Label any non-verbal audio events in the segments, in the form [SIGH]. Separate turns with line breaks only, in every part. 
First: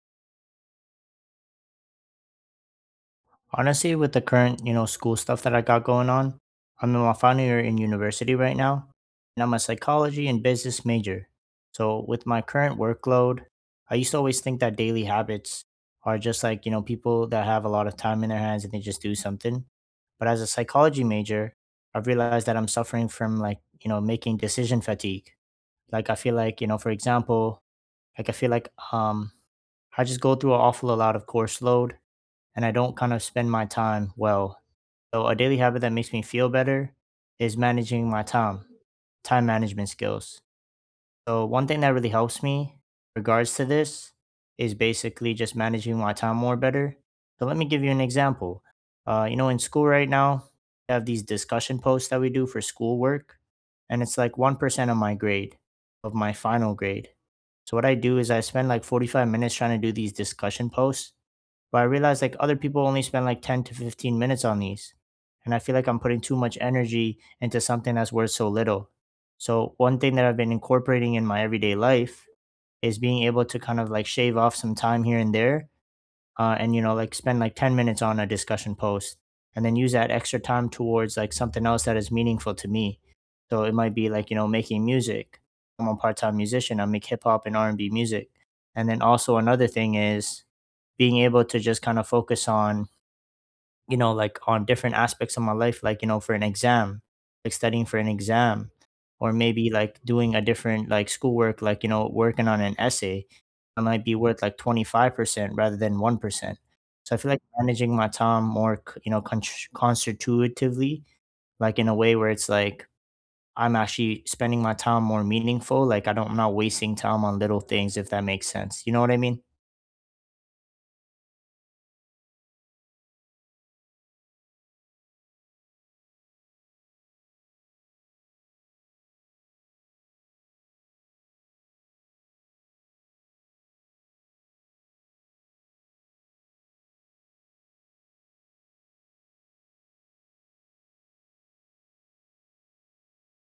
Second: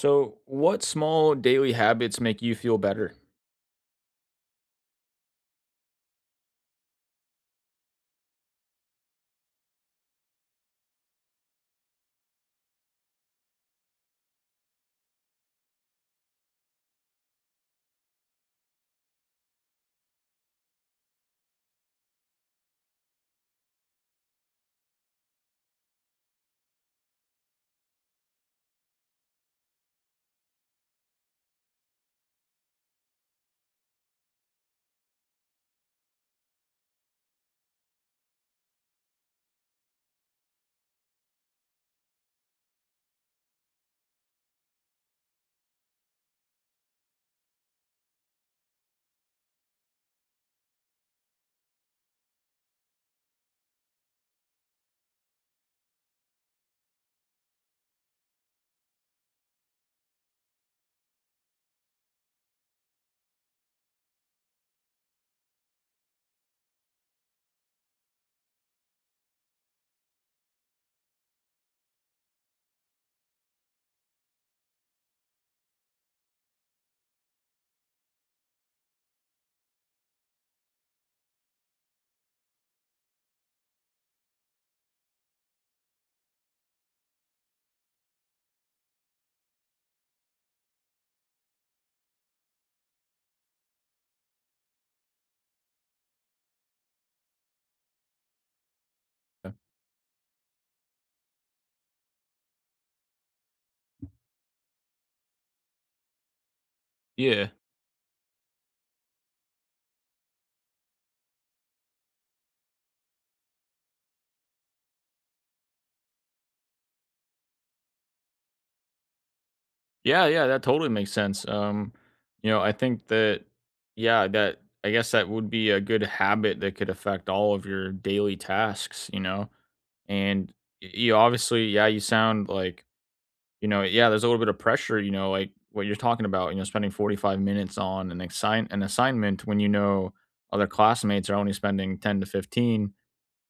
So, what small daily habits make you feel better?
Honestly, with the current school stuff that I got going on, I'm in my final year in university right now, and I'm a psychology and business major. So, with my current workload, I used to always think that daily habits are just like, people that have a lot of time in their hands and they just do something. But as a psychology major, I've realized that I'm suffering from like, making decision fatigue. Like, I feel like, you know, for example, like I feel like I just go through an awful lot of course load and I don't kind of spend my time well. So a daily habit that makes me feel better is managing my time, time management skills. So one thing that really helps me in regards to this is basically just managing my time more better. So let me give you an example. You know, in school right now, we have these discussion posts that we do for schoolwork, and it's like 1% of my final grade. So what I do is I spend like 45 minutes trying to do these discussion posts, but I realized like other people only spend like 10 to 15 minutes on these. And I feel like I'm putting too much energy into something that's worth so little. So, one thing that I've been incorporating in my everyday life is being able to kind of like shave off some time here and there, and, you know, like spend like 10 minutes on a discussion post and then use that extra time towards like something else that is meaningful to me. So, it might be like, you know, making music. I'm a part time musician. I make hip hop and R&B music. And then also another thing is being able to just kind of focus on, you know, like on different aspects of my life, like, you know, for an exam, like studying for an exam, or maybe like doing a different like schoolwork, like, you know, working on an essay. I might be worth like 25% rather than 1%. So I feel like
Yeah.
managing my time more constitutively, like in a way where it's like I'm actually spending my time more meaningful. Like I'm not wasting time on little things, if that makes sense, you know what I mean.
Yeah, yeah, that totally makes sense. You know, I think that yeah, that I guess that would be a good habit that could affect all of your daily tasks, you know. And you obviously, yeah, you sound like, you know, yeah, there's a little bit of pressure, you know, like what you're talking about, you know, spending 45 minutes on an assignment when you know other classmates are only spending 10 to 15.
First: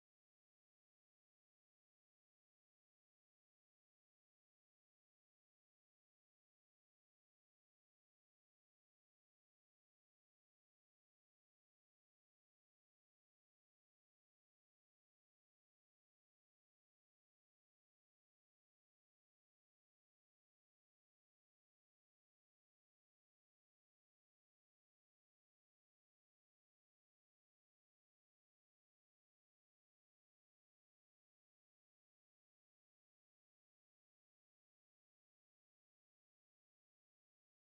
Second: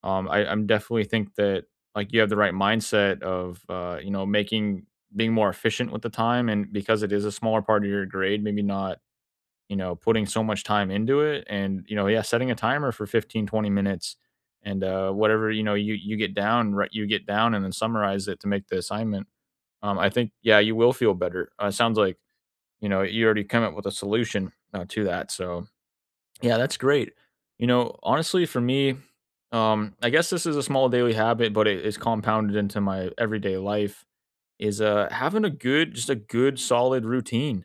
I'm definitely think that, like, you have the right mindset of, you know, making being more efficient with the time, and because it is a smaller part of your grade, maybe not, you know, putting so much time into it and, you know, yeah, setting a timer for 15 to 20 minutes and whatever, you know, you get down, right, you get down and then summarize it to make the assignment. I think yeah, you will feel better. Sounds like, you know, you already come up with a solution to that. So yeah, that's great. You know, honestly, for me, I guess this is a small daily habit, but it is compounded into my everyday life. Is having a good, just a good, solid routine.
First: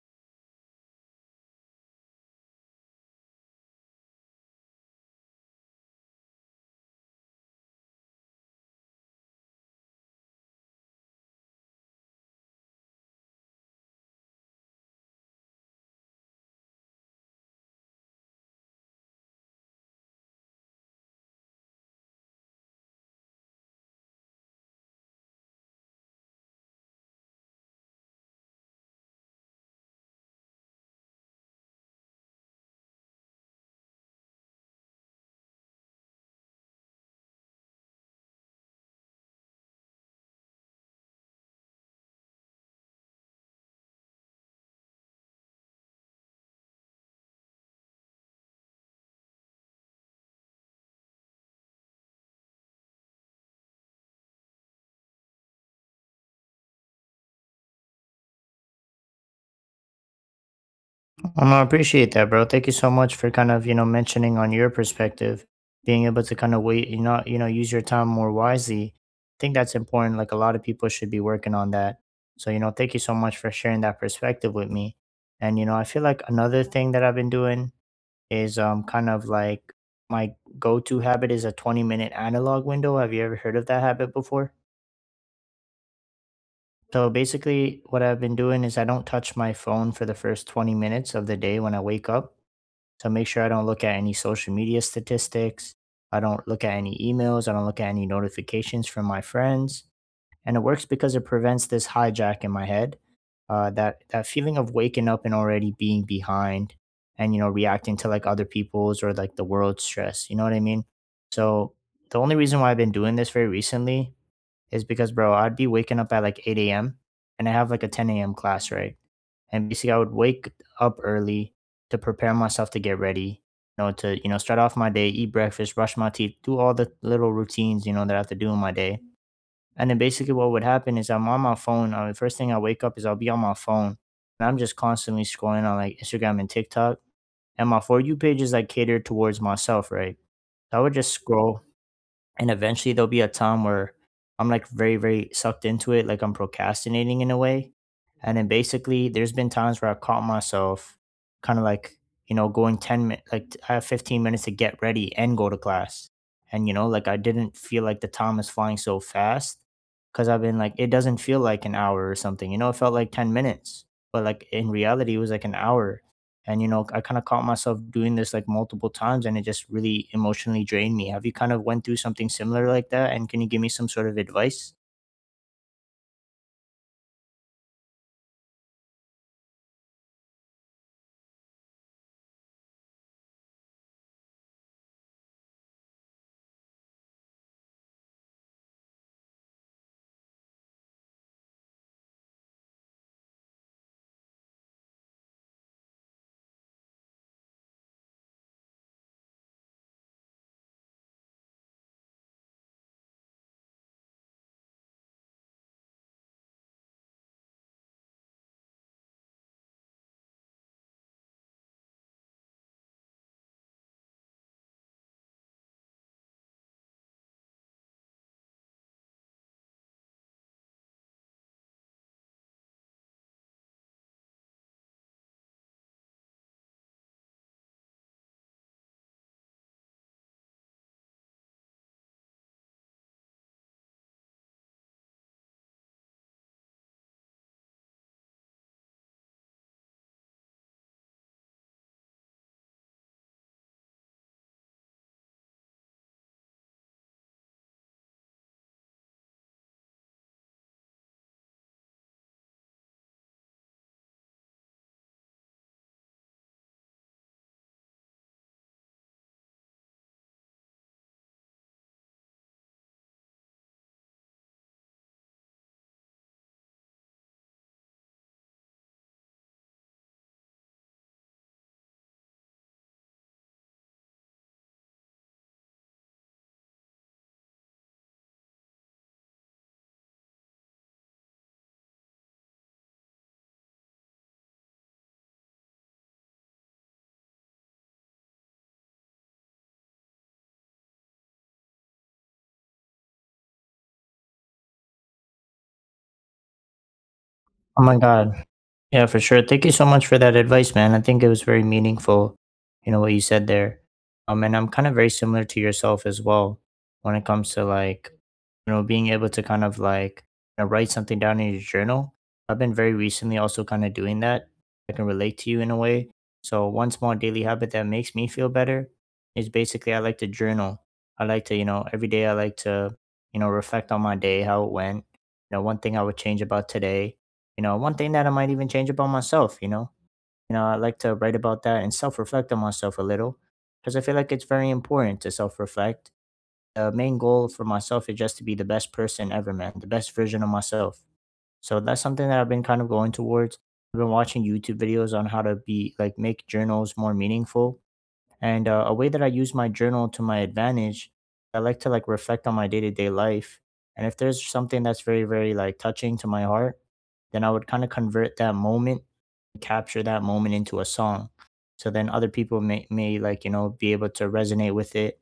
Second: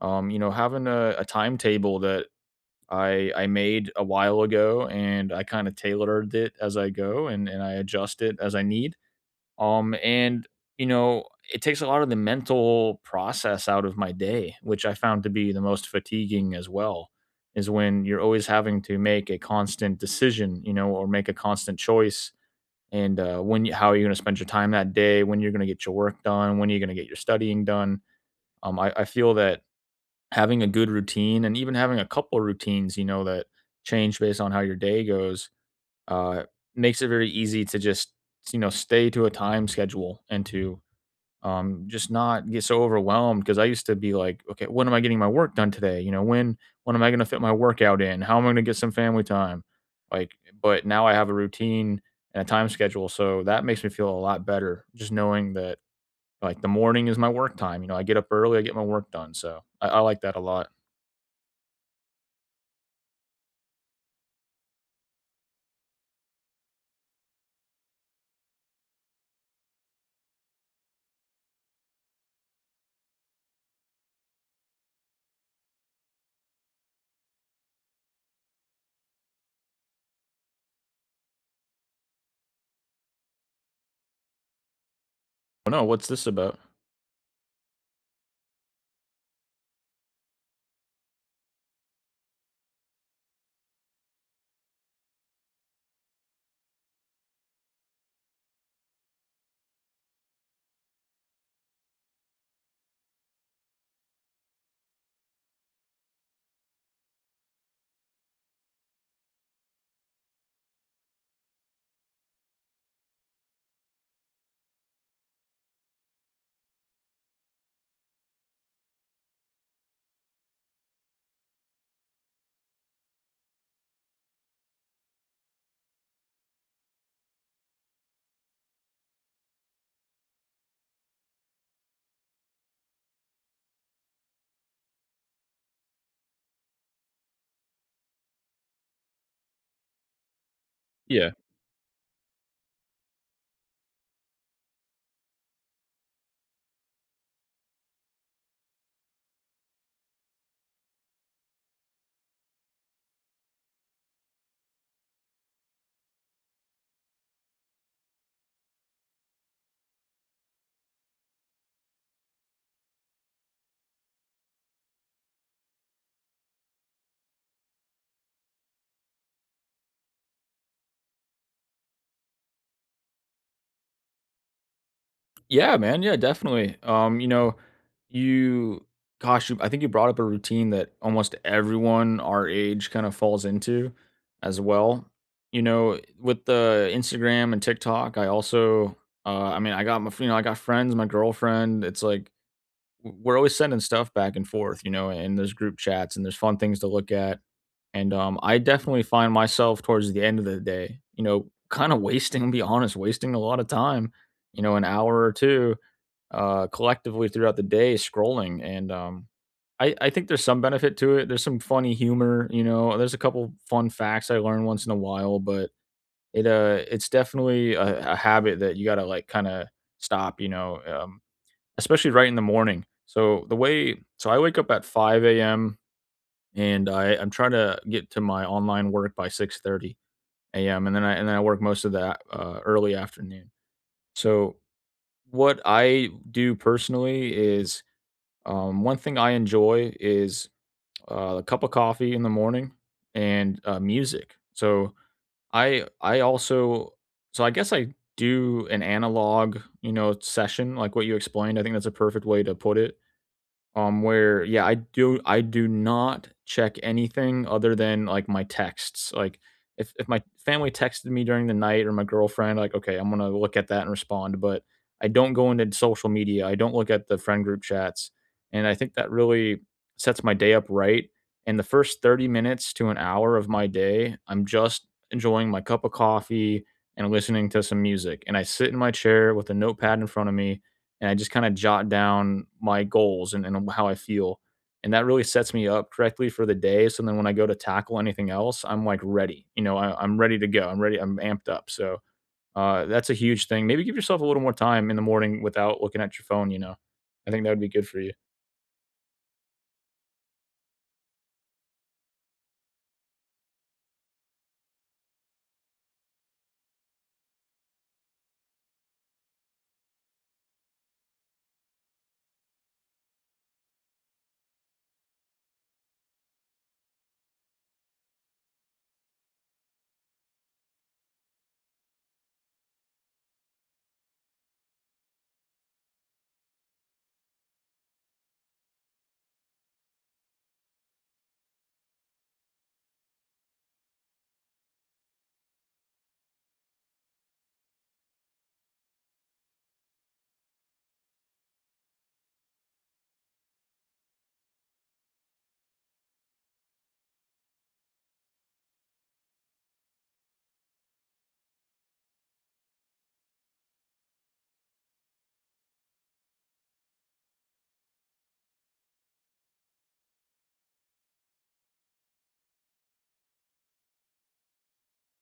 You know, having a timetable that I made a while ago, and I kind of tailored it as I go, and I adjust it as I need. And you know, it takes a lot of the mental process out of my day, which I found to be the most fatiguing as well, is when you're always having to make a constant decision, you know, or make a constant choice. And when you, how are you going to spend your time that day? When you're going to get your work done? When are you going to get your studying done? I feel that having a good routine and even having a couple routines, you know, that change based on how your day goes, uh, makes it very easy to just you know stay to a time schedule and to just not get so overwhelmed, because I used to be like, okay, when am I getting my work done today? You know, when am I going to fit my workout in? How am I going to get some family time? Like, but now I have a routine and a time schedule, so that makes me feel a lot better. Just knowing that like the morning is my work time. You know, I get up early, I get my work done. So I like that a lot.
I appreciate that, bro. Thank you so much for kind of, you know, mentioning on your perspective, being able to kind of wait, you know, use your time more wisely. I think that's important. Like a lot of people should be working on that. So, you know, thank you so much for sharing that perspective with me. And, you know, I feel like another thing that I've been doing is kind of like my go-to habit is a 20-minute analog window. Have you ever heard of that habit before?
Oh no, what's this about?
So basically, what I've been doing is I don't touch my phone for the first 20 minutes of the day when I wake up. So, make sure I don't look at any social media statistics. I don't look at any emails. I don't look at any notifications from my friends. And it works because it prevents this hijack in my head. That feeling of waking up and already being behind, and, you know, reacting to like other people's or like the world's stress. You know what I mean? So the only reason why I've been doing this very recently is because, bro, I'd be waking up at like 8 a.m. and I have like a 10 a.m. class, right? And basically, I would wake up early to prepare myself to get ready, you know, to, you know, start off my day, eat breakfast, brush my teeth, do all the little routines, you know, that I have to do in my day. And then basically, what would happen is I'm on my phone. The first thing I wake up is I'll be on my phone and I'm just constantly scrolling on like Instagram and TikTok. And my For You page is like catered towards myself, right? So I would just
Yeah.
scroll, and eventually there'll be a time where I'm like very, very sucked into it, like I'm procrastinating in a way. And then basically, there's been times where I caught myself kind of like, you know, going 10 minutes, like I have 15 minutes to get ready and go to class, and, you know, like I didn't feel like the time is flying so fast, because I've been like, it doesn't feel like an hour or something, you know, it felt like 10 minutes, but like in reality it was like an hour. And, you know, I kind of caught myself doing this like multiple times and it just really emotionally drained me. Have you kind of went through something similar like that, and can you give me some sort of advice?
Yeah, man. Yeah, definitely. You know, you gosh, I think you brought up a routine that almost everyone our age kind of falls into as well. You know, with the Instagram and TikTok, I also I mean, I got my you know, I got friends, my girlfriend. It's like we're always sending stuff back and forth, you know, and there's group chats and there's fun things to look at. And I definitely find myself towards the end of the day, you know, kind of [LAUGHS] wasting, I'll be honest, wasting a lot of time you know, an hour or two collectively throughout the day scrolling. And I think there's some benefit to it. There's some funny humor, you know. There's a couple fun facts I learn once in a while, but it's definitely a habit that you gotta like kind of stop, you know, especially right in the morning. So the way so I wake up at 5 a.m., and I'm trying to get to my online work by 6:30 a.m., and then I work most of that early afternoon. So what I do personally is one thing I enjoy is a cup of coffee in the morning and music. So I also so I guess I do an analog you know session like what you explained. I think that's a perfect way to put it, where yeah, I do not check anything other than, like, my texts, like, if my family texted me during the night or my girlfriend, like, okay, I'm gonna look at that and respond, but I don't go into social media, I don't look at the friend group chats, and I think that really sets my day up right, and the first 30 minutes to an hour of my day, I'm just enjoying my cup of coffee and listening to some music, and I sit in my chair with a notepad in front of me, and I just kinda jot down my goals and how I feel, and that really sets me up correctly for the day, so then when I go to tackle anything else, I'm, like, ready, you know, I'm ready to go, I'm amped up, so, that's a huge thing. Maybe give yourself a little more time in the morning without looking at your phone, you know? I think that would be
Oh
good
my
for you.
God. Yeah, for sure. Thank you so much for that advice, man. I think it was very meaningful, you know, what you said there. And I'm kind of very similar to yourself as well when it comes to like, you know, being able to kind of like, you know, write something down in your journal. I've been very recently also kind of doing that. I can relate to you in a way. So one small daily habit that makes me feel better is basically I like to journal. I like to, you know, every day I like to, you know, reflect on my day, how it went. You know, one thing I would change about today, you know, one thing that I might even change about myself, you know, I like to write about that and self-reflect on myself a little, because I feel like it's very important to self-reflect. The main goal for myself is just to be the best person ever, man, the best version of myself. So that's something that I've been kind of going towards. I've been watching YouTube videos on how to be like, make journals more meaningful. And a way that I use my journal to my advantage, I like to like reflect on my day-to-day life, and if there's something that's very, very like touching to my heart, then I would kind of convert that moment capture that moment into a song, so then other people may like, you know, be able to resonate with it.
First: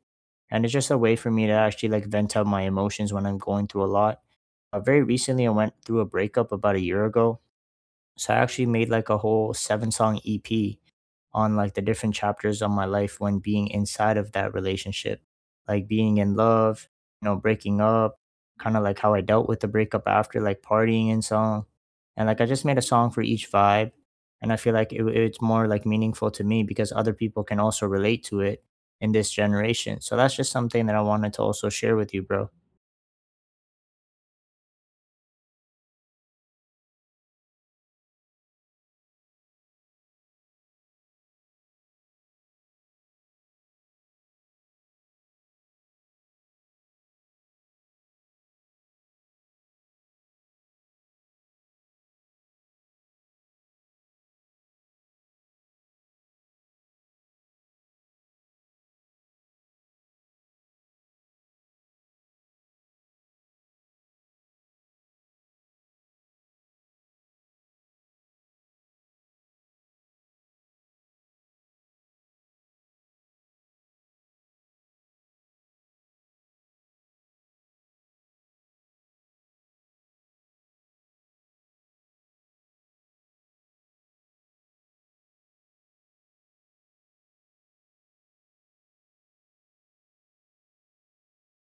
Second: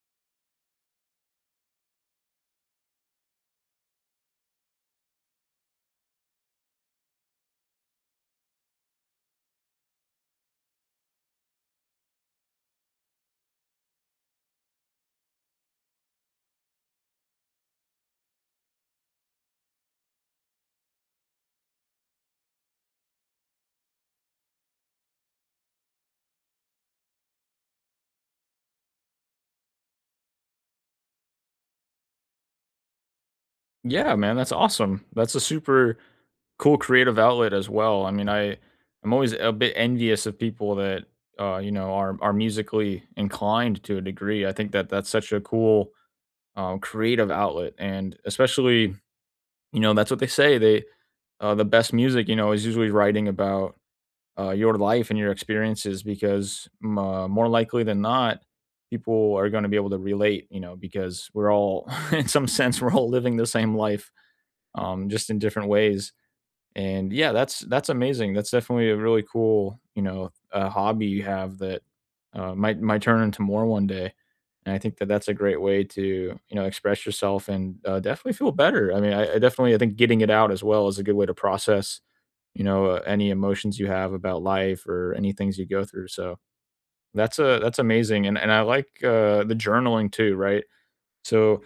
And it's just a way for me to actually like vent out my emotions when I'm going through a lot. Very recently, I went through a breakup about a year ago, so I actually made like a whole seven song EP on like the different chapters of my life when being inside of that relationship, like being in love, you know, breaking up, kind of like how I dealt with the breakup after, like partying and song. And like I just made a song for each vibe. And I feel like it's more like meaningful to me because other people can also relate to it in this generation. So that's just something that I wanted to also share with you, bro.
Yeah, man, that's awesome, that's a super cool creative outlet as well. I mean, I'm always a bit envious of people that, you know, are musically inclined to a degree. I think that that's such a cool, creative outlet. And especially, you know, that's what they say. The best music, you know, is usually writing about your life and your experiences, because more likely than not, people are going to be able to relate. You know, because we're all, [LAUGHS] in some sense, we're all living the same life, just in different ways. And yeah, that's amazing. That's definitely a really cool, you know, hobby you have that, might turn into more one day. And I think that that's a great way to you know express yourself and, definitely feel better. I mean, I definitely I think getting it out as well is a good way to process you know any emotions you have about life or any things you go through. So that's amazing, and I like, the journaling too, right? So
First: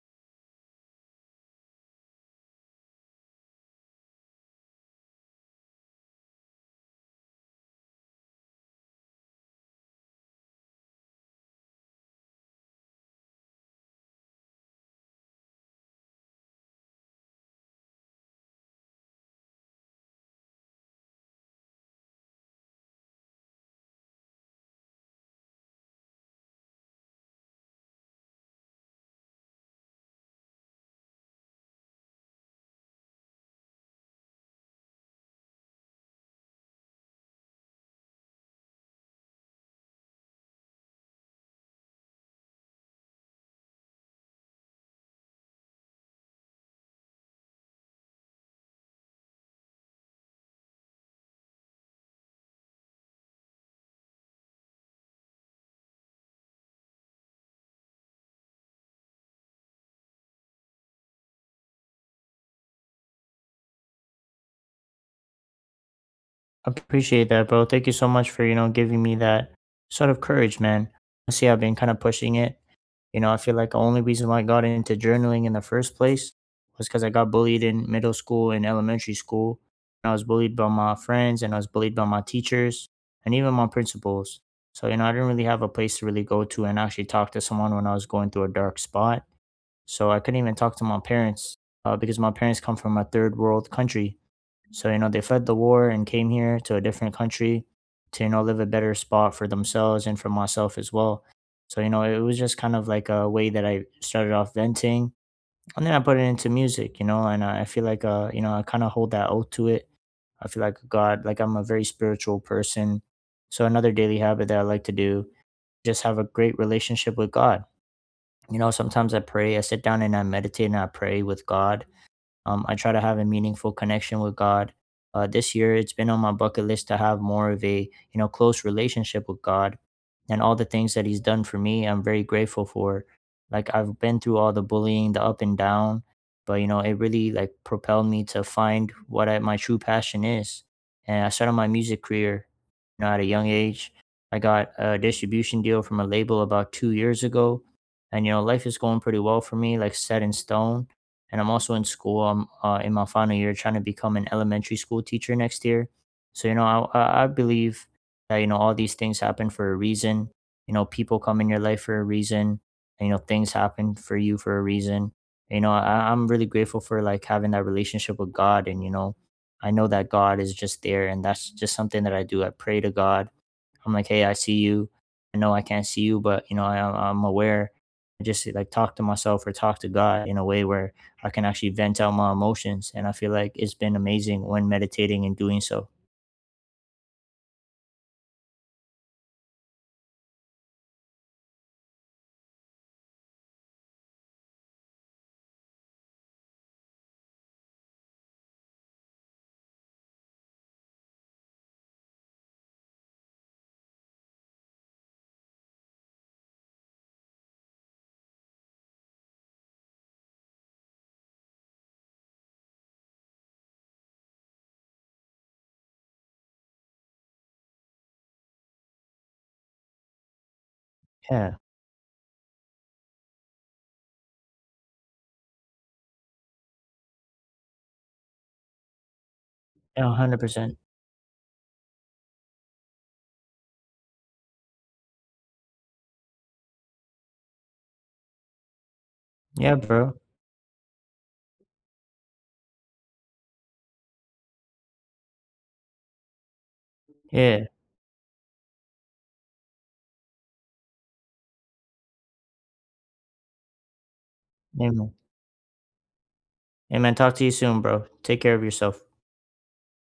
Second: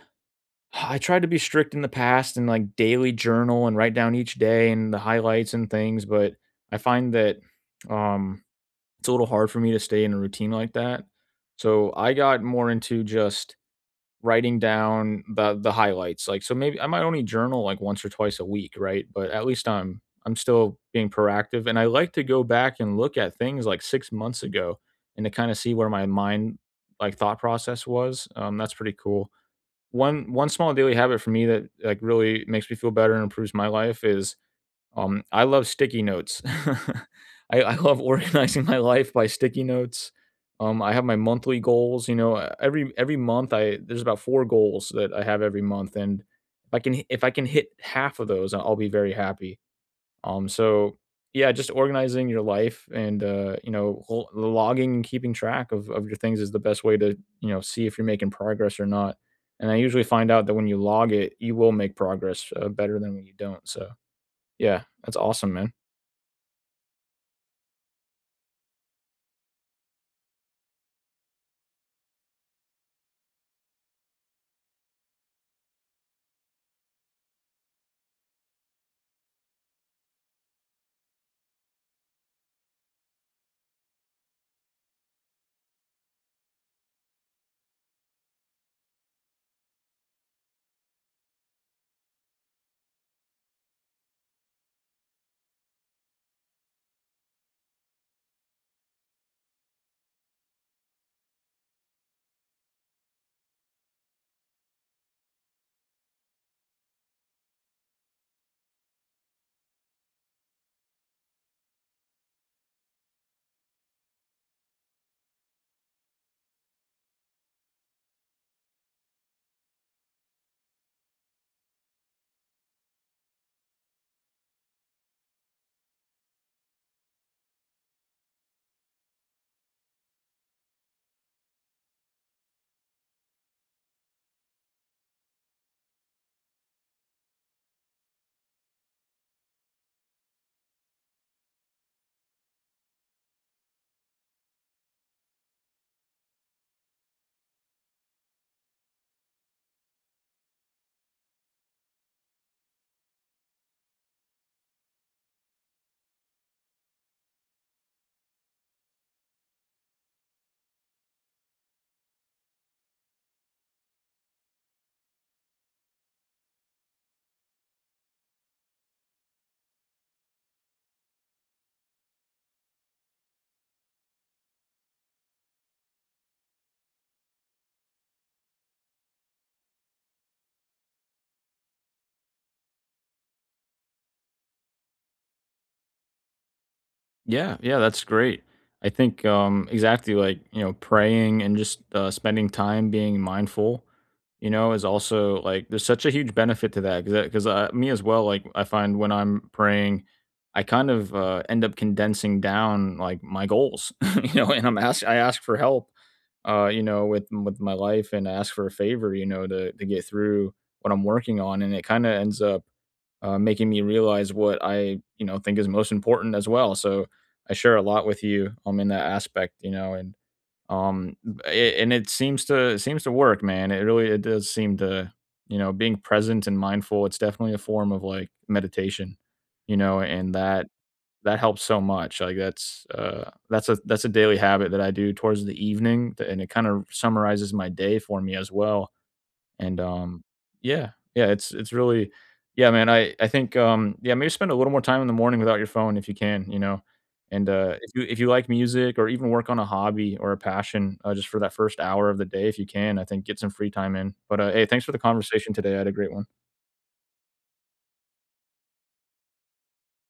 I tried to be strict in the past and like daily journal and write down each day and the highlights and things, but I find that um it's a little hard for me to stay in a routine like that. So I got more into just writing down the highlights. Like so maybe I might only journal like once or twice a week, right? But at least I'm still being proactive, and I like to go back and look at things like 6 months ago and to kind of see where my mind like thought process was. That's pretty cool. one one small daily habit for me that, like, really makes me feel better and improves my life is, I love sticky notes. [LAUGHS] I love organizing my life by sticky notes. I have my monthly goals, you know, every month I there's about 4 goals that I have every month, and if I can hit half of those, I'll be very happy. So yeah, just organizing your life and, you know, logging and keeping track of your things is the best way to, you know, see if you're making progress or not. And I usually find out that when you log it, you will make progress better than when you don't. So yeah, that's awesome, man.
Appreciate that, bro. Thank you so much for, you know, giving me that sort of courage, man. See, I've been kind of pushing it. You know, I feel like the only reason why I got into journaling in the first place was because I got bullied in middle school and elementary school. And I was bullied by my friends and I was bullied by my teachers and even my principals. So, you know, I didn't really have a place to really go to and actually talk to someone when I was going through a dark spot. So I couldn't even talk to my parents, because my parents come from a third world country. So, you know, they fled the war and came here to a different country to, you know, live a better spot for themselves and for myself as well. So, you know, it was just kind of like a way that I started off venting and then I put it into music, you know, and I feel like, you know, I kind of hold that oath to it. I feel like God, like I'm a very spiritual person. So, another daily habit that I like to do, just have a great relationship with God. You know, sometimes I pray, I sit down and I meditate and I pray with God. I try to have a meaningful connection with God. This year, it's been on my bucket list to have more of a, you know, close relationship with God, and all the things that He's done for me, I'm very grateful for. Like I've been through all the bullying, the up and down, but you know, it really like propelled me to find my true passion is. And I started my music career, you know, at a young age. I got a distribution deal from a label about 2 years ago, and you know, life is going pretty well for me, like set in stone, and I'm also in school. I'm in my final year trying to become an elementary school teacher next year. So you know, I believe that, you know, all these things happen for a reason. You know, people come in your life for a reason. And, you know, things happen for you for a reason. You know, I'm really grateful for like having that relationship with God, and, you know, I know that God is just there, and that's just something that I do. I pray to God, I'm like, hey, I see you. I know I can't see you, but you know, I'm aware. I just like talk to myself or talk to God in a way where I can actually vent out my emotions. And I feel like it's been amazing when meditating and doing so.
Yeah, yeah, that's great. I think exactly like, you know, praying and just, spending time being mindful, you know, is also like there's such a huge benefit to that, because, me as well, like I find when I'm praying I kind of end up condensing down like my goals, [LAUGHS] you know, and I ask for help you know with my life, and I ask for a favor, you know, to get through what I'm working on, and it kind of ends up, making me realize what I, you know, think is most important as well. So I share a lot with you in that aspect, you know, and um
Yeah.
it, and it seems to work, man. It really it does seem to, you know, being present and mindful, it's definitely a form of like meditation, you know,
Yeah,
and
100%.
that helps so much. Like that's a daily habit that I do towards the evening and it kind of summarizes my day for me as well.
Yeah,
And,
bro.
yeah, yeah, it's really yeah, man, I think, yeah, maybe spend a little more time in the morning without your phone if you can, you know? And,
Yeah.
if you like music or even work on a hobby or a passion, just for that first hour of the day if you can, I think get some free time in. But, hey, thanks for the
Amen.
conversation today. I had a great one.
Amen. Talk to you soon, bro. Take care of yourself.